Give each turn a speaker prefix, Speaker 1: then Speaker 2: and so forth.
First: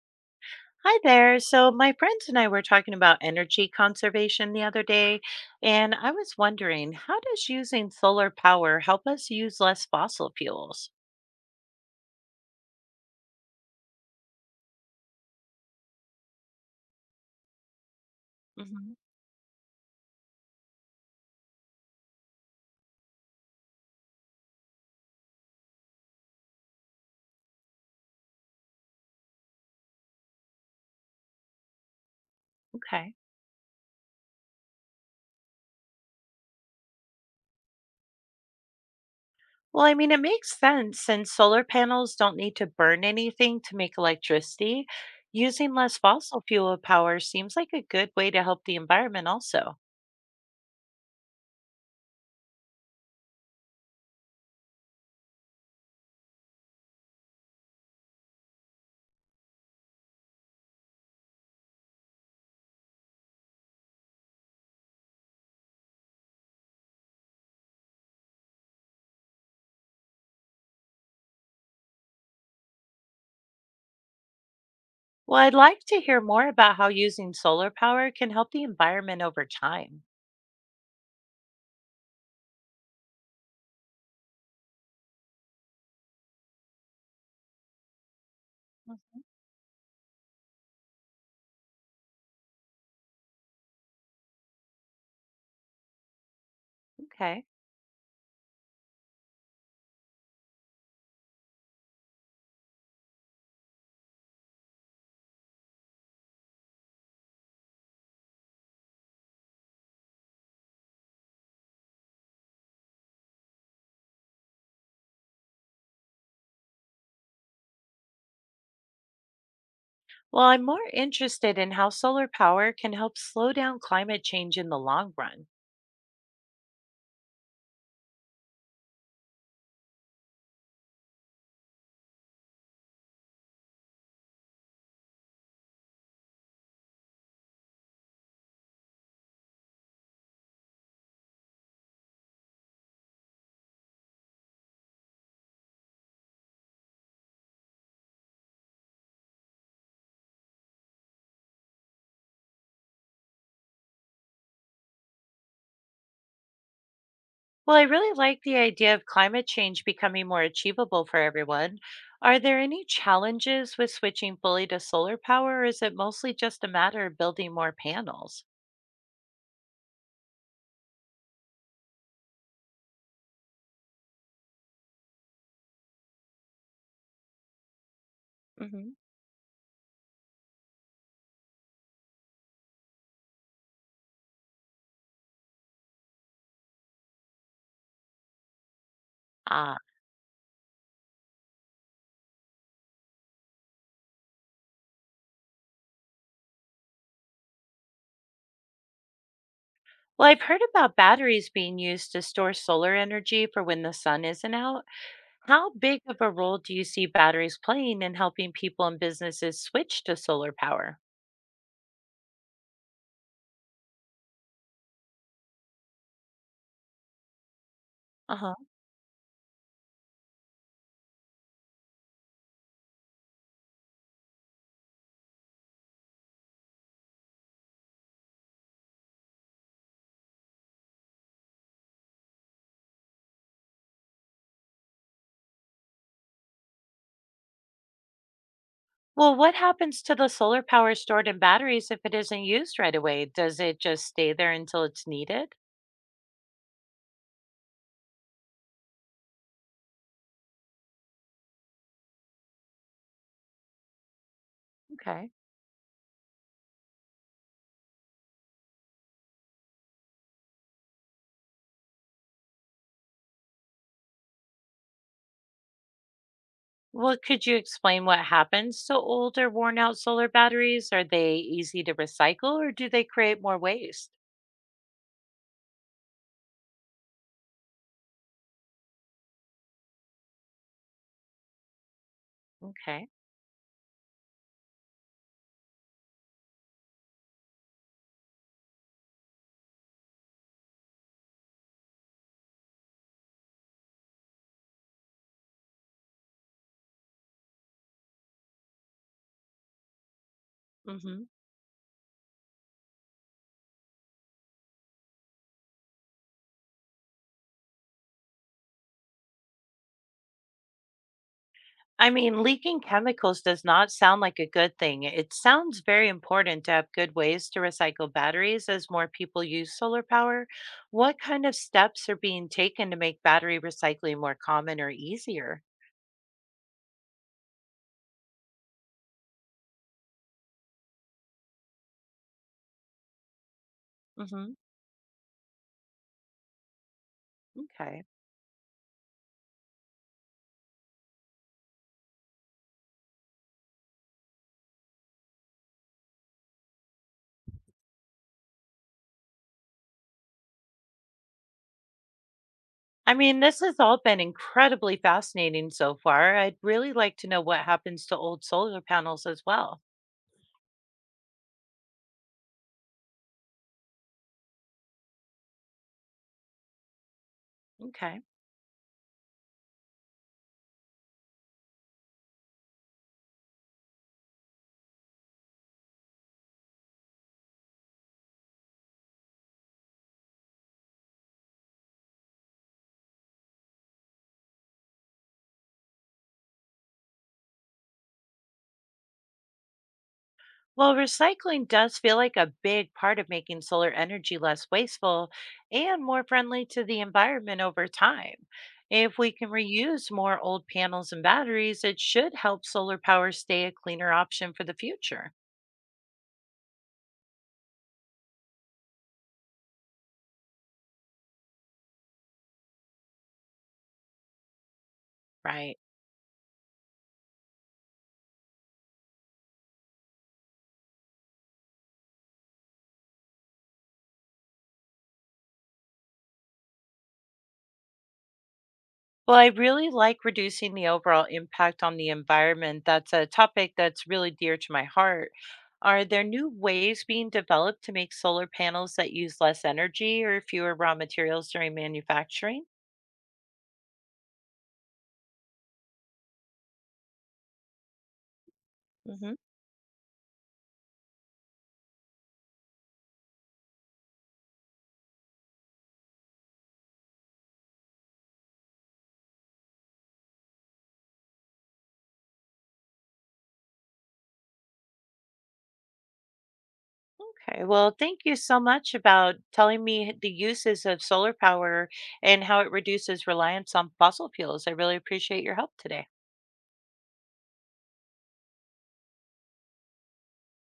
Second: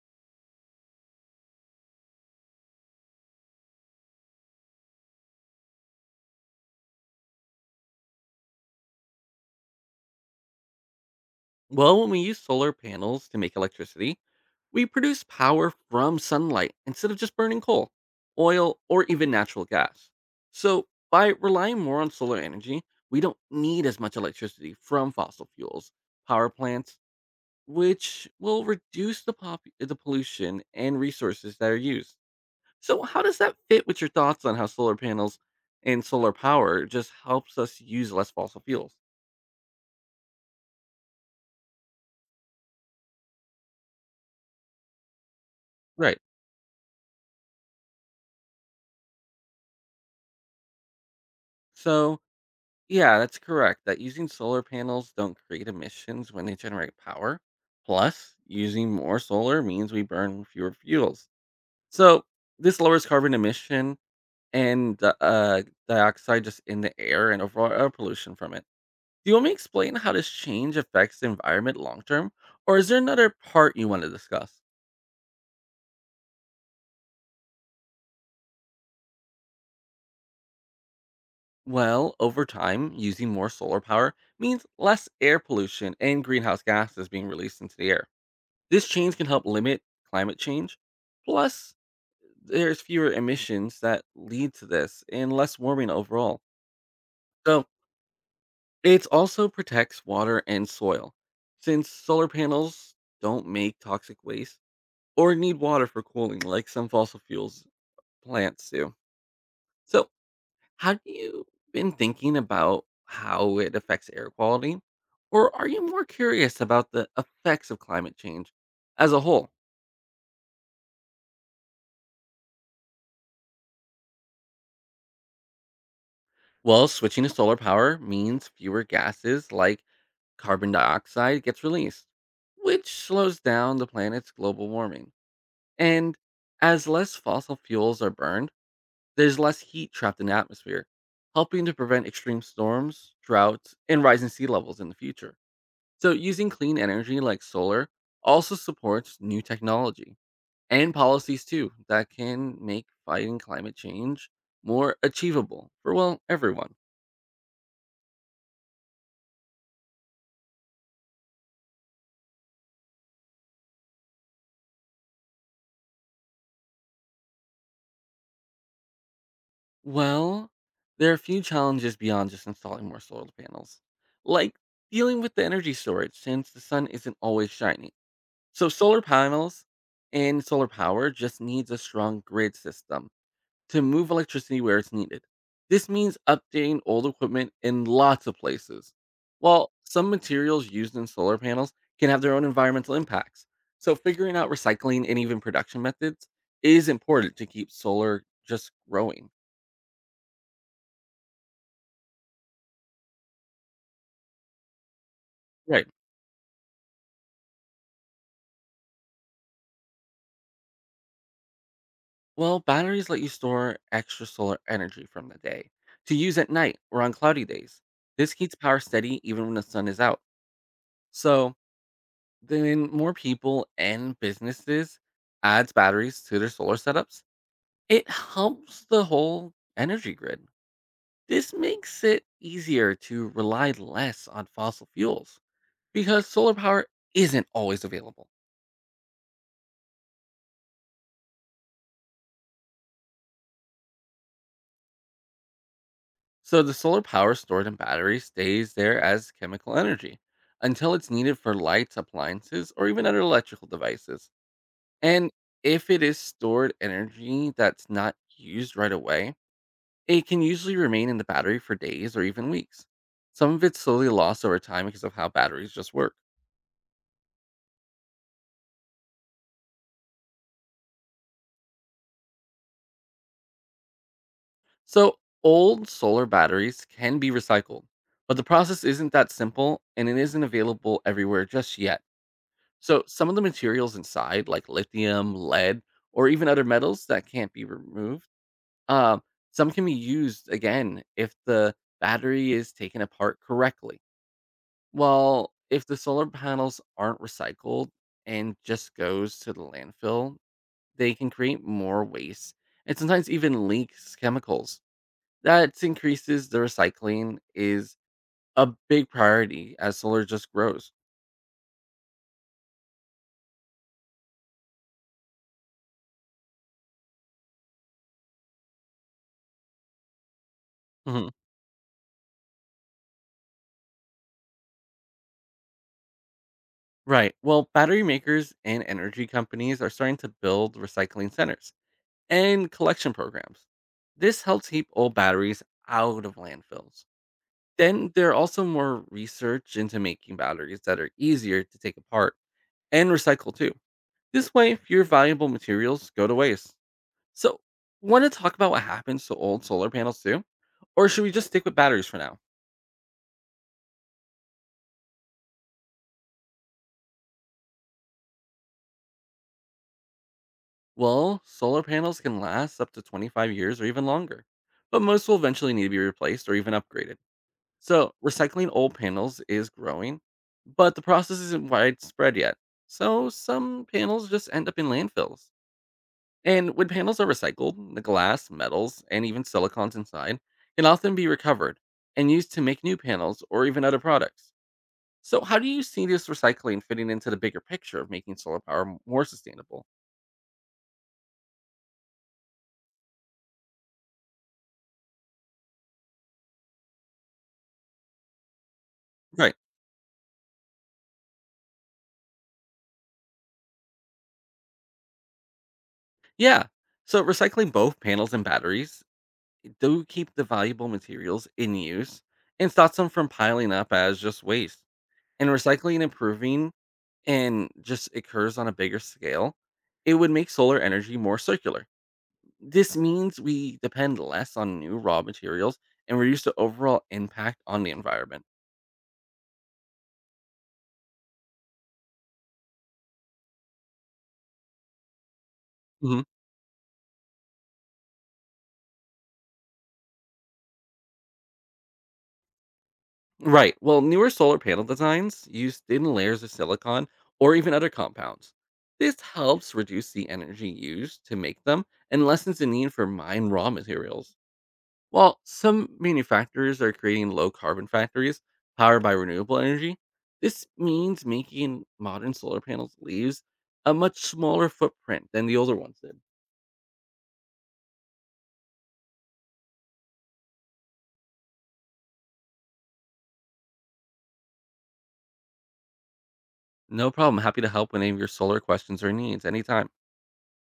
Speaker 1: Hi there. So, my friends and I were talking about energy conservation the other day, and I was wondering, how does using solar power help us use less fossil fuels?
Speaker 2: Well, when we use solar panels to make electricity, we produce power from sunlight instead of just burning coal, oil,
Speaker 1: Hmm.
Speaker 2: or even natural gas. So, by relying more on solar energy, we don't need as much electricity from fossil fuels, power plants, which will reduce the pollution and resources that are used. So,
Speaker 1: Okay.
Speaker 2: how does that fit with your thoughts on how solar panels and solar power just helps us use less fossil fuels?
Speaker 1: It makes sense since solar panels don't need to burn anything to make electricity. Using less
Speaker 2: Right.
Speaker 1: fossil fuel power seems like a good way to help the environment, also.
Speaker 2: So, Yeah, that's correct. That using solar panels don't create emissions when they generate power. Plus, using more solar means we burn fewer fuels. So, this lowers carbon emission and the dioxide just in the air and overall air pollution from it. Do you want me to explain how this change affects the environment long term? Or is there another part you want to discuss?
Speaker 1: Well, I'd like to hear more about how using solar power can help the environment over time.
Speaker 2: Well, over time, using more solar power means less air pollution and greenhouse gases being released into the air. This
Speaker 1: Mm.
Speaker 2: change can help limit climate change. Plus, there's fewer emissions that lead to this and less warming overall.
Speaker 1: Okay.
Speaker 2: So, it also protects water and soil, since solar panels don't make toxic waste or need water for cooling like some fossil fuels plants do. So, have you been thinking about how it affects air quality? Or are you more curious about the effects of climate change as a whole?
Speaker 1: Well, I'm more interested in how solar power can help slow down climate change in the long run.
Speaker 2: Well, switching to solar power means fewer gases like carbon dioxide gets released, which slows down the planet's global warming. And as less fossil fuels are burned, there's less heat trapped in the atmosphere, helping to prevent extreme storms, droughts, and rising sea levels in the future. So, using clean energy like solar also supports new technology and policies too that can make fighting climate change more achievable for, well, everyone.
Speaker 1: Well, I really like the idea of climate change becoming more achievable for everyone. Are there any challenges with switching fully to solar power, or is it mostly just a matter of building more panels?
Speaker 2: Well, there are a few challenges beyond just installing more solar panels, like dealing with the energy storage since the sun isn't always shining. So
Speaker 1: Hmm.
Speaker 2: solar panels and solar power just needs a strong grid system to move electricity where it's needed. This means updating old equipment in lots of places. While
Speaker 1: Ah,
Speaker 2: some materials used in solar panels can have their own environmental impacts, so figuring out recycling and even production methods is important to keep solar just growing.
Speaker 1: well, I've heard about batteries being used to store solar energy for when the sun isn't out. How
Speaker 2: Right.
Speaker 1: big of a role do you see batteries playing in helping people and businesses switch to solar power?
Speaker 2: Well, batteries let you store extra solar energy from the day to use at night or on cloudy days. This
Speaker 1: Uh huh.
Speaker 2: keeps power steady even when the sun is out. So, then more people and businesses adds batteries to their solar setups. It helps the whole energy grid. This makes it easier to rely less on fossil fuels because solar power isn't always available.
Speaker 1: Well, what happens to the solar power stored in batteries if it isn't used right away? Does it just stay there until it's needed?
Speaker 2: So the solar power stored in batteries stays there as chemical energy until it's needed for lights, appliances, or even other electrical devices. And
Speaker 1: Okay.
Speaker 2: if it is stored energy that's not used right away, it can usually remain in the battery for days or even weeks. Some of it's slowly lost over time because of how batteries just work.
Speaker 1: Well, could you explain what happens to old or worn out solar batteries? Are they easy to recycle or do they create more waste?
Speaker 2: So old solar batteries can be recycled, but the process isn't that simple and it isn't available everywhere just yet. So
Speaker 1: Okay.
Speaker 2: some of the materials inside, like lithium, lead, or even other metals that can't be removed, um, some can be used again if the battery is taken apart correctly. Well, if the solar panels aren't recycled and just goes to the landfill, they
Speaker 1: Hmm.
Speaker 2: can create more waste and sometimes even leaks chemicals. That increases the recycling is a big priority as solar just grows.
Speaker 1: Leaking chemicals does not sound like a good thing. It sounds very important to have good ways to recycle batteries as more people use solar power. What
Speaker 2: Mhm.
Speaker 1: kind of steps are being taken to make battery recycling more common or easier?
Speaker 2: Right. Well, battery makers and energy companies are starting to build recycling centers and collection programs. This
Speaker 1: Hmm.
Speaker 2: helps keep old batteries out of landfills.
Speaker 1: Okay.
Speaker 2: Then there are also more research into making batteries that are easier to take apart and recycle too. This way, fewer valuable materials go to waste. So, want to talk about what happens to old solar panels too? Or should we just stick with batteries for now?
Speaker 1: This has all been incredibly fascinating so far. I'd really like to know what happens to old solar panels as well.
Speaker 2: Well, solar panels can last up to 25 years or even longer, but most will eventually need to be replaced or even upgraded. So,
Speaker 1: Okay.
Speaker 2: recycling old panels is growing, but the process isn't widespread yet. So, some panels just end up in landfills. And when panels are recycled, the glass, metals, and even silicons inside can often be recovered and used to make new panels or even other products. So, how do you see this recycling fitting into the bigger picture of making solar power more sustainable?
Speaker 1: Well, recycling does feel like a big part of making solar energy less wasteful and more friendly to the environment over time. If we can
Speaker 2: Right.
Speaker 1: reuse more old panels and batteries, it should help solar power stay a cleaner option for the future.
Speaker 2: Yeah. So recycling both panels and batteries do keep the valuable materials in use and stops them from piling up as just waste. And
Speaker 1: Right.
Speaker 2: recycling improving and just occurs on a bigger scale, it would make solar energy more circular. This means we depend less on new raw materials and reduce the overall impact on the environment.
Speaker 1: Well, I really like reducing the overall impact on the environment. That's a topic that's really dear to my heart. Are there new ways being developed to make solar panels that use less energy or fewer raw materials during manufacturing?
Speaker 2: Right. Well, newer solar panel designs use thin layers of silicon or even other compounds. This
Speaker 1: Hmm.
Speaker 2: helps reduce the energy used to make them and lessens the need for mine raw materials. While some manufacturers are creating low carbon factories powered by renewable energy, this means making modern solar panels leaves a much smaller footprint than the older ones did.
Speaker 1: Okay, well, thank you so much about telling me the uses of solar power and how it reduces reliance on fossil fuels. I really appreciate your help today.
Speaker 2: No problem. Happy to help with any of your solar questions or needs anytime.